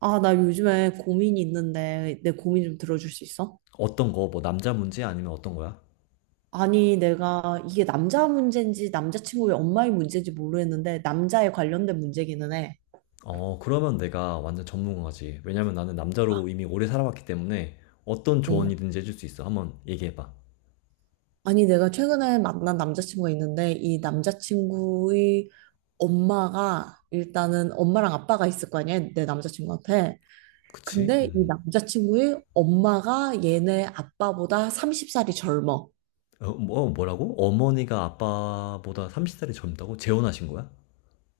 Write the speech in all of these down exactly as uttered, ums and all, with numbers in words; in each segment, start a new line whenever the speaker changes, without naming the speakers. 아, 나 요즘에 고민이 있는데 내 고민 좀 들어줄 수 있어?
어떤 거, 뭐 남자 문제 아니면 어떤 거야?
아니, 내가 이게 남자 문제인지 남자친구의 엄마의 문제인지 모르겠는데 남자에 관련된 문제기는 해.
어, 그러면 내가 완전 전문가지. 왜냐면 나는 남자로 이미 오래 살아왔기 때문에 어떤
어.
조언이든지 해줄 수 있어. 한번 얘기해봐.
아니, 내가 최근에 만난 남자친구가 있는데 이 남자친구의 엄마가 일단은 엄마랑 아빠가 있을 거 아니야, 내 남자친구한테.
그치?
근데 이
음.
남자친구의 엄마가 얘네 아빠보다 서른 살이 젊어.
어, 뭐, 뭐라고? 어머니가 아빠보다 서른 살이 젊다고? 재혼하신 거야?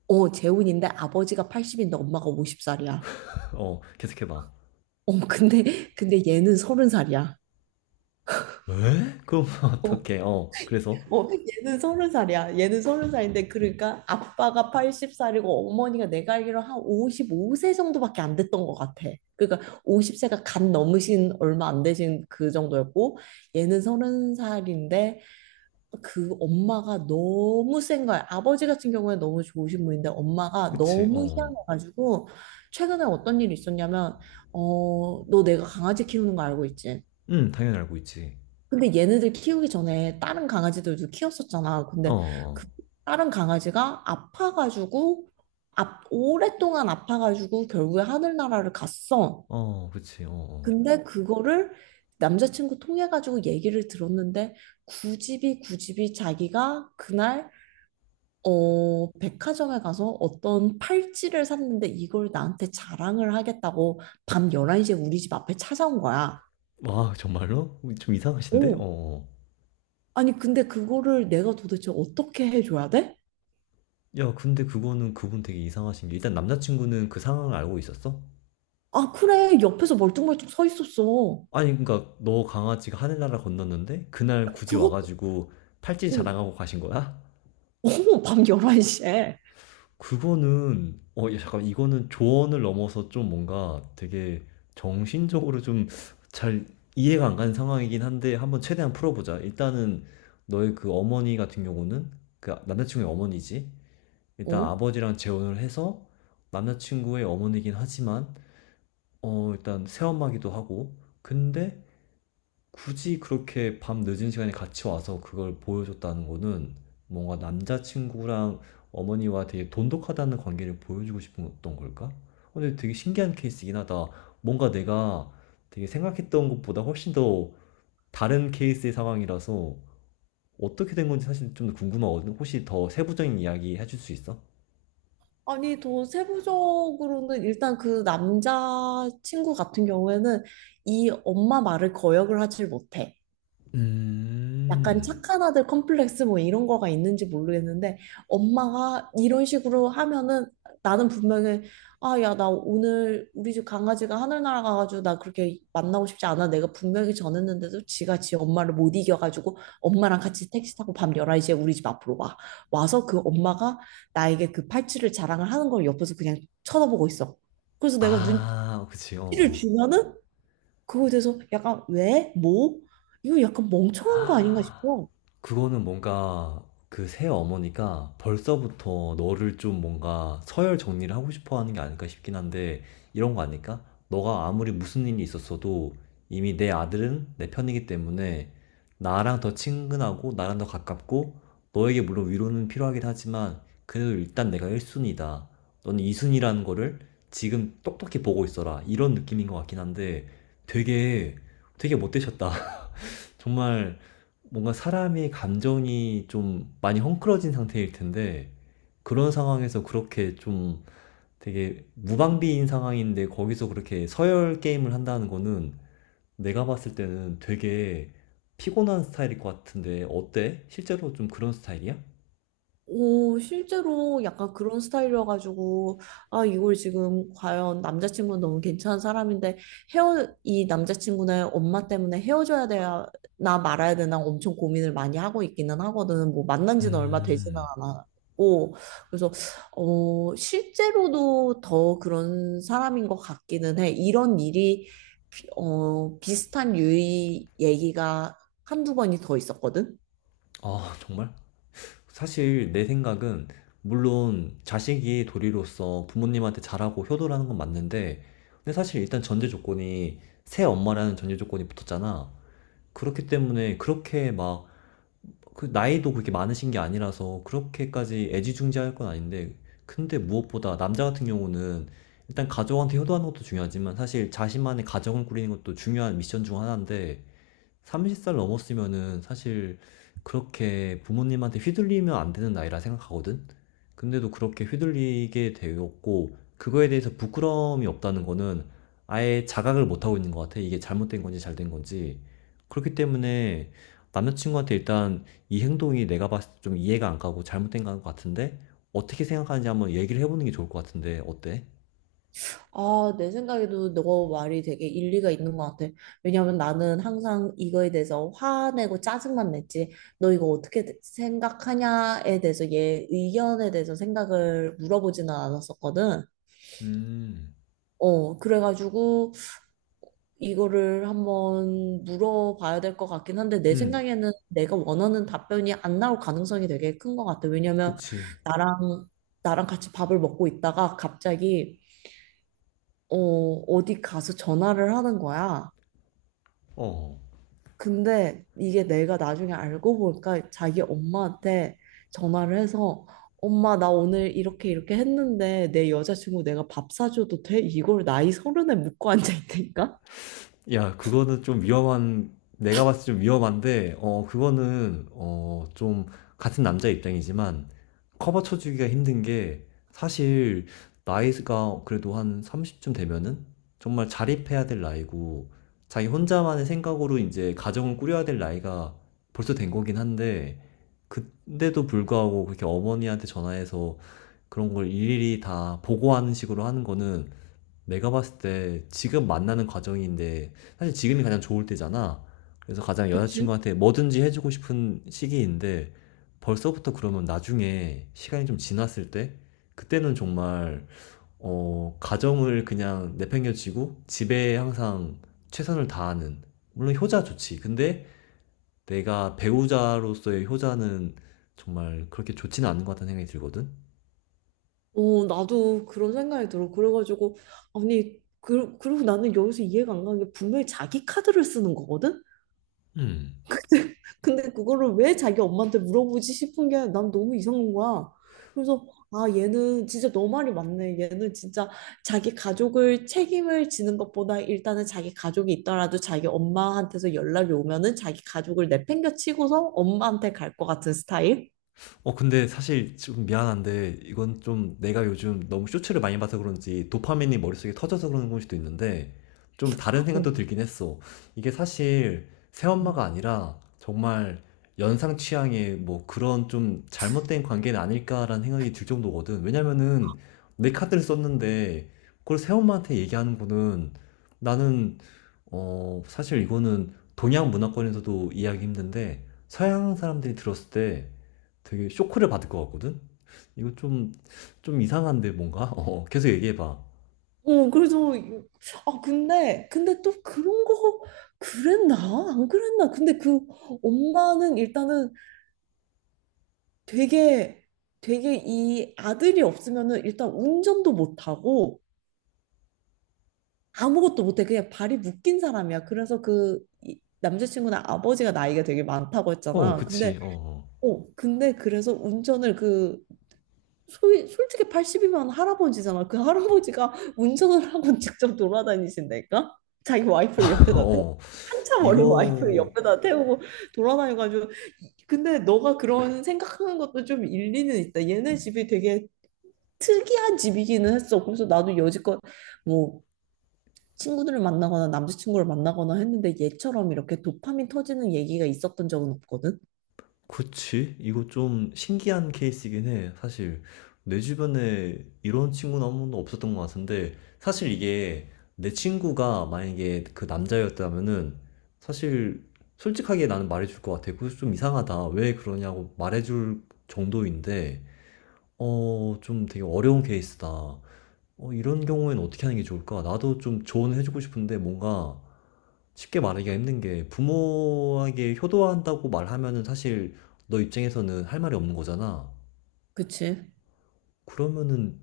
어, 재혼인데 아버지가 팔십인데 엄마가 쉰 살이야.
어, 계속해봐.
어, 근데, 근데 얘는 서른 살이야.
왜? 그럼
어,
어떡해. 어, 그래서?
어, 얘는 서른 살이야. 얘는 서른 살인데, 그러니까 아빠가 여든 살이고 어머니가 내가 알기로 한 오십오 세 정도밖에 안 됐던 것 같아. 그러니까 오십 세가 갓 넘으신 얼마 안 되신 그 정도였고, 얘는 서른 살인데, 그 엄마가 너무 센 거야. 아버지 같은 경우에 너무 좋으신 분인데, 엄마가
그치,
너무
어.
희한해가지고, 최근에 어떤 일이 있었냐면, 어, 너 내가 강아지 키우는 거 알고 있지?
응, 당연히 알고 있지.
근데 얘네들 키우기 전에 다른 강아지들도 키웠었잖아.
어,
근데 그
어,
다른 강아지가 아파가지고, 아, 오랫동안 아파가지고 결국에 하늘나라를 갔어.
어, 어, 그치, 어, 어.
근데 그거를 남자친구 통해가지고 얘기를 들었는데 굳이 굳이 자기가 그날 어, 백화점에 가서 어떤 팔찌를 샀는데 이걸 나한테 자랑을 하겠다고 밤 열한 시에 우리 집 앞에 찾아온 거야.
와, 정말로? 좀 이상하신데? 어,
오,
어.
아니, 근데 그거를 내가 도대체 어떻게 해줘야 돼?
야, 근데 그거는 그분 되게 이상하신 게 일단 남자친구는 그 상황을 알고 있었어?
아, 그래. 옆에서 멀뚱멀뚱 서 있었어.
아니, 그러니까 너 강아지가 하늘나라 건넜는데 그날 굳이
그것도,
와가지고 팔찌
어,
자랑하고 가신 거야?
어, 밤 열한 시에.
그거는 어, 야, 잠깐 이거는 조언을 넘어서 좀 뭔가 되게 정신적으로 좀 잘 이해가 안 가는 상황이긴 한데 한번 최대한 풀어보자. 일단은 너의 그 어머니 같은 경우는 그 남자친구의 어머니지. 일단
어?
아버지랑 재혼을 해서 남자친구의 어머니긴 하지만 어, 일단 체험하기도 하고, 근데 굳이 그렇게 밤 늦은 시간에 같이 와서 그걸 보여줬다는 거는 뭔가 남자친구랑 어머니와 되게 돈독하다는 관계를 보여주고 싶은 어떤 걸까? 어, 근데 되게 신기한 케이스이긴 하다. 뭔가 내가 되게 생각했던 것보다 훨씬 더 다른 케이스의 상황이라서 어떻게 된 건지 사실 좀 궁금하거든. 혹시 더 세부적인 이야기 해줄 수 있어?
아니, 더 세부적으로는 일단 그 남자 친구 같은 경우에는 이 엄마 말을 거역을 하질 못해. 약간
음,
착한 아들 컴플렉스 뭐 이런 거가 있는지 모르겠는데 엄마가 이런 식으로 하면은 나는 분명히, 아, 야, 나 오늘 우리 집 강아지가 하늘 날아가가지고 나 그렇게 만나고 싶지 않아. 내가 분명히 전했는데도 지가 지 엄마를 못 이겨가지고 엄마랑 같이 택시 타고 밤 열한 시에 우리 집 앞으로 와. 와서 그 엄마가 나에게 그 팔찌를 자랑을 하는 걸 옆에서 그냥 쳐다보고 있어. 그래서 내가 눈치를
아, 그치, 어, 어.
주면은 그거에 대해서 약간 왜? 뭐? 이거 약간 멍청한 거 아닌가 싶어.
그거는 뭔가 그 새 어머니가 벌써부터 너를 좀 뭔가 서열 정리를 하고 싶어 하는 게 아닐까 싶긴 한데 이런 거 아닐까? 너가 아무리 무슨 일이 있었어도 이미 내 아들은 내 편이기 때문에 나랑 더 친근하고 나랑 더 가깝고 너에게 물론 위로는 필요하긴 하지만 그래도 일단 내가 일 순위다. 너는 이 순위라는 거를 지금 똑똑히 보고 있어라. 이런 느낌인 것 같긴 한데 되게 되게 못 되셨다. 정말 뭔가 사람의 감정이 좀 많이 헝클어진 상태일 텐데 그런 상황에서 그렇게 좀 되게 무방비인 상황인데 거기서 그렇게 서열 게임을 한다는 거는 내가 봤을 때는 되게 피곤한 스타일일 것 같은데 어때? 실제로 좀 그런 스타일이야?
오, 실제로 약간 그런 스타일이어가지고, 아, 이걸 지금 과연 남자친구는 너무 괜찮은 사람인데, 헤어, 이 남자친구는 엄마 때문에 헤어져야 되나 말아야 되나 엄청 고민을 많이 하고 있기는 하거든. 뭐, 만난 지는 얼마 되지는
음,
않았고, 그래서, 어, 실제로도 더 그런 사람인 것 같기는 해. 이런 일이, 비- 어, 비슷한 유의 얘기가 한두 번이 더 있었거든.
아, 정말? 사실 내 생각은 물론 자식이 도리로서 부모님한테 잘하고 효도라는 건 맞는데 근데 사실 일단 전제 조건이 새 엄마라는 전제 조건이 붙었잖아. 그렇기 때문에 그렇게 막 그 나이도 그렇게 많으신 게 아니라서 그렇게까지 애지중지할 건 아닌데 근데 무엇보다 남자 같은 경우는 일단 가족한테 효도하는 것도 중요하지만 사실 자신만의 가정을 꾸리는 것도 중요한 미션 중 하나인데 서른 살 넘었으면은 사실 그렇게 부모님한테 휘둘리면 안 되는 나이라 생각하거든? 근데도 그렇게 휘둘리게 되었고, 그거에 대해서 부끄러움이 없다는 거는 아예 자각을 못하고 있는 것 같아. 이게 잘못된 건지 잘 된 건지. 그렇기 때문에 남자친구한테 일단 이 행동이 내가 봤을 때 좀 이해가 안 가고 잘못된 것 같은데, 어떻게 생각하는지 한번 얘기를 해보는 게 좋을 것 같은데, 어때?
아, 내 생각에도 너 말이 되게 일리가 있는 것 같아. 왜냐면 나는 항상 이거에 대해서 화내고 짜증만 냈지. 너 이거 어떻게 대- 생각하냐에 대해서 얘 의견에 대해서 생각을 물어보지는 않았었거든.
음,
어, 그래가지고 이거를 한번 물어봐야 될 것 같긴 한데 내
음,
생각에는 내가 원하는 답변이 안 나올 가능성이 되게 큰 것 같아. 왜냐면
그치.
나랑 나랑 같이 밥을 먹고 있다가 갑자기 어, 어디 가서 전화를 하는 거야.
어.
근데 이게 내가 나중에 알고 보니까 자기 엄마한테 전화를 해서, 엄마 나 오늘 이렇게 이렇게 했는데 내 여자친구 내가 밥 사줘도 돼? 이걸 나이 서른에 묻고 앉아 있다니까?
야, 그거는 좀 위험한, 내가 봤을 때 좀 위험한데, 어, 그거는, 어, 좀, 같은 남자 입장이지만, 커버 쳐주기가 힘든 게, 사실, 나이가 그래도 한 서른쯤 되면은, 정말 자립해야 될 나이고, 자기 혼자만의 생각으로 이제 가정을 꾸려야 될 나이가 벌써 된 거긴 한데, 그때도 불구하고 그렇게 어머니한테 전화해서 그런 걸 일일이 다 보고하는 식으로 하는 거는 내가 봤을 때 지금 만나는 과정인데 사실 지금이 가장 좋을 때잖아. 그래서 가장
그치?
여자친구한테 뭐든지 해주고 싶은 시기인데 벌써부터 그러면 나중에 시간이 좀 지났을 때 그때는 정말 어, 가정을 그냥 내팽겨치고 집에 항상 최선을 다하는 물론 효자 좋지. 근데 내가 배우자로서의 효자는 정말 그렇게 좋지는 않은 것 같다는 생각이 들거든.
어, 나도 그런 생각이 들어. 그래가지고, 아니, 그, 그리고 나는 여기서 이해가 안 가는 게 분명히 자기 카드를 쓰는 거거든?
음.
근데 그거를 왜 자기 엄마한테 물어보지 싶은 게 난 너무 이상한 거야. 그래서, 아, 얘는 진짜 너 말이 맞네. 얘는 진짜 자기 가족을 책임을 지는 것보다 일단은 자기 가족이 있더라도 자기 엄마한테서 연락이 오면은 자기 가족을 내팽겨 치고서 엄마한테 갈 것 같은 스타일.
어, 근데 사실 좀 미안한데, 이건 좀 내가 요즘 너무 쇼츠를 많이 봐서 그런지 도파민이 머릿속에 터져서 그런 걸 수도 있는데, 좀 다른
어,
생각도 들긴 했어. 이게 사실
어,
새엄마가 아니라 정말 연상 취향의 뭐 그런 좀 잘못된 관계는 아닐까라는 생각이 들 정도거든. 왜냐면은 내 카드를 썼는데, 그걸 새엄마한테 얘기하는 거는 나는 어, 사실 이거는 동양 문화권에서도 이해하기 힘든데 서양 사람들이 들었을 때 되게 쇼크를 받을 것 같거든? 이거 좀, 좀 이상한데 뭔가? 어, 계속 얘기해봐.
어, 그래서 이- 아, 근데 근데 또 그런 거, 그랬나? 안 그랬나? 근데 그 엄마는 일단은 되게 되게 이 아들이 없으면은 일단 운전도 못하고 아무것도 못해, 그냥 발이 묶인 사람이야. 그래서 그 이- 남자친구는 아버지가 나이가 되게 많다고
어,
했잖아. 근데,
그치. 어,
어 근데 그래서 운전을, 그 소위 솔직히 팔십이면 할아버지잖아. 그 할아버지가 운전을 하고 직접 돌아다니신다니까? 자기
어.
와이프를 옆에다 태
어,
한참 어린 와이프를
이거
옆에다 태우고 돌아다녀가지고, 근데 너가 그런 생각하는 것도 좀 일리는 있다. 얘네 집이 되게 특이한 집이기는 했어. 그래서 나도 여지껏 뭐 친구들을 만나거나 남자친구를 만나거나 했는데 얘처럼 이렇게 도파민 터지는 얘기가 있었던 적은 없거든.
그치? 이거 좀 신기한 케이스이긴 해. 사실 내 주변에 이런 친구는 한 번도 없었던 것 같은데 사실 이게 내 친구가 만약에 그 남자였다면은 사실 솔직하게 나는 말해줄 것 같아. 그거 좀 이상하다. 왜 그러냐고 말해줄 정도인데 어, 좀 되게 어려운 케이스다. 어, 이런 경우에는 어떻게 하는 게 좋을까? 나도 좀 조언을 해주고 싶은데 뭔가 쉽게 말하기가 힘든 게 부모에게 효도한다고 말하면은 사실 너 입장에서는 할 말이 없는 거잖아.
그치?
그러면은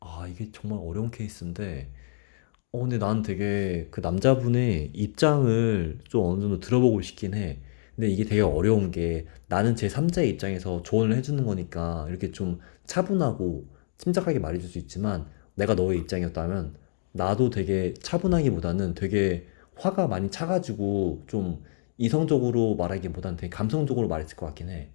아, 이게 정말 어려운 케이스인데 어, 근데 난 되게 그 남자분의 입장을 좀 어느 정도 들어보고 싶긴 해. 근데 이게 되게 어려운 게 나는 제삼자의 입장에서 조언을 해주는 거니까 이렇게 좀 차분하고 침착하게 말해줄 수 있지만 내가 너의 입장이었다면 나도 되게 차분하기보다는 되게 화가 많이 차가지고 좀 이성적으로 말하기보다는 되게 감성적으로 말했을 것 같긴 해.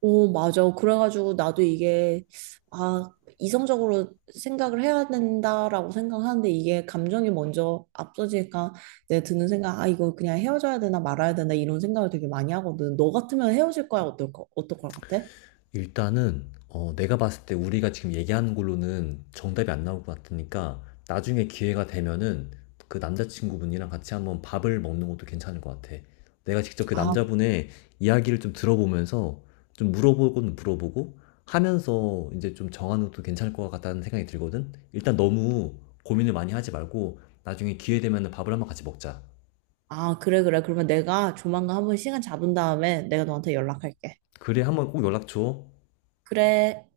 오, 맞아. 그래가지고 나도 이게, 아, 이성적으로 생각을 해야 된다라고 생각하는데 이게 감정이 먼저 앞서지니까 내 드는 생각, 아, 이거 그냥 헤어져야 되나 말아야 되나 이런 생각을 되게 많이 하거든. 너 같으면 헤어질 거야? 어떨 거, 어떨 것 같아?
일단은 어, 내가 봤을 때 우리가 지금 얘기하는 걸로는 정답이 안 나올 것 같으니까 나중에 기회가 되면은 그 남자친구분이랑 같이 한번 밥을 먹는 것도 괜찮을 것 같아. 내가 직접 그
아,
남자분의 이야기를 좀 들어보면서 좀 물어보고는 물어보고 하면서 이제 좀 정하는 것도 괜찮을 것 같다는 생각이 들거든. 일단 너무 고민을 많이 하지 말고 나중에 기회 되면은 밥을 한번 같이 먹자.
아, 그래, 그래. 그러면 내가 조만간 한번 시간 잡은 다음에 내가 너한테 연락할게.
그래, 한번 꼭 연락 줘.
그래.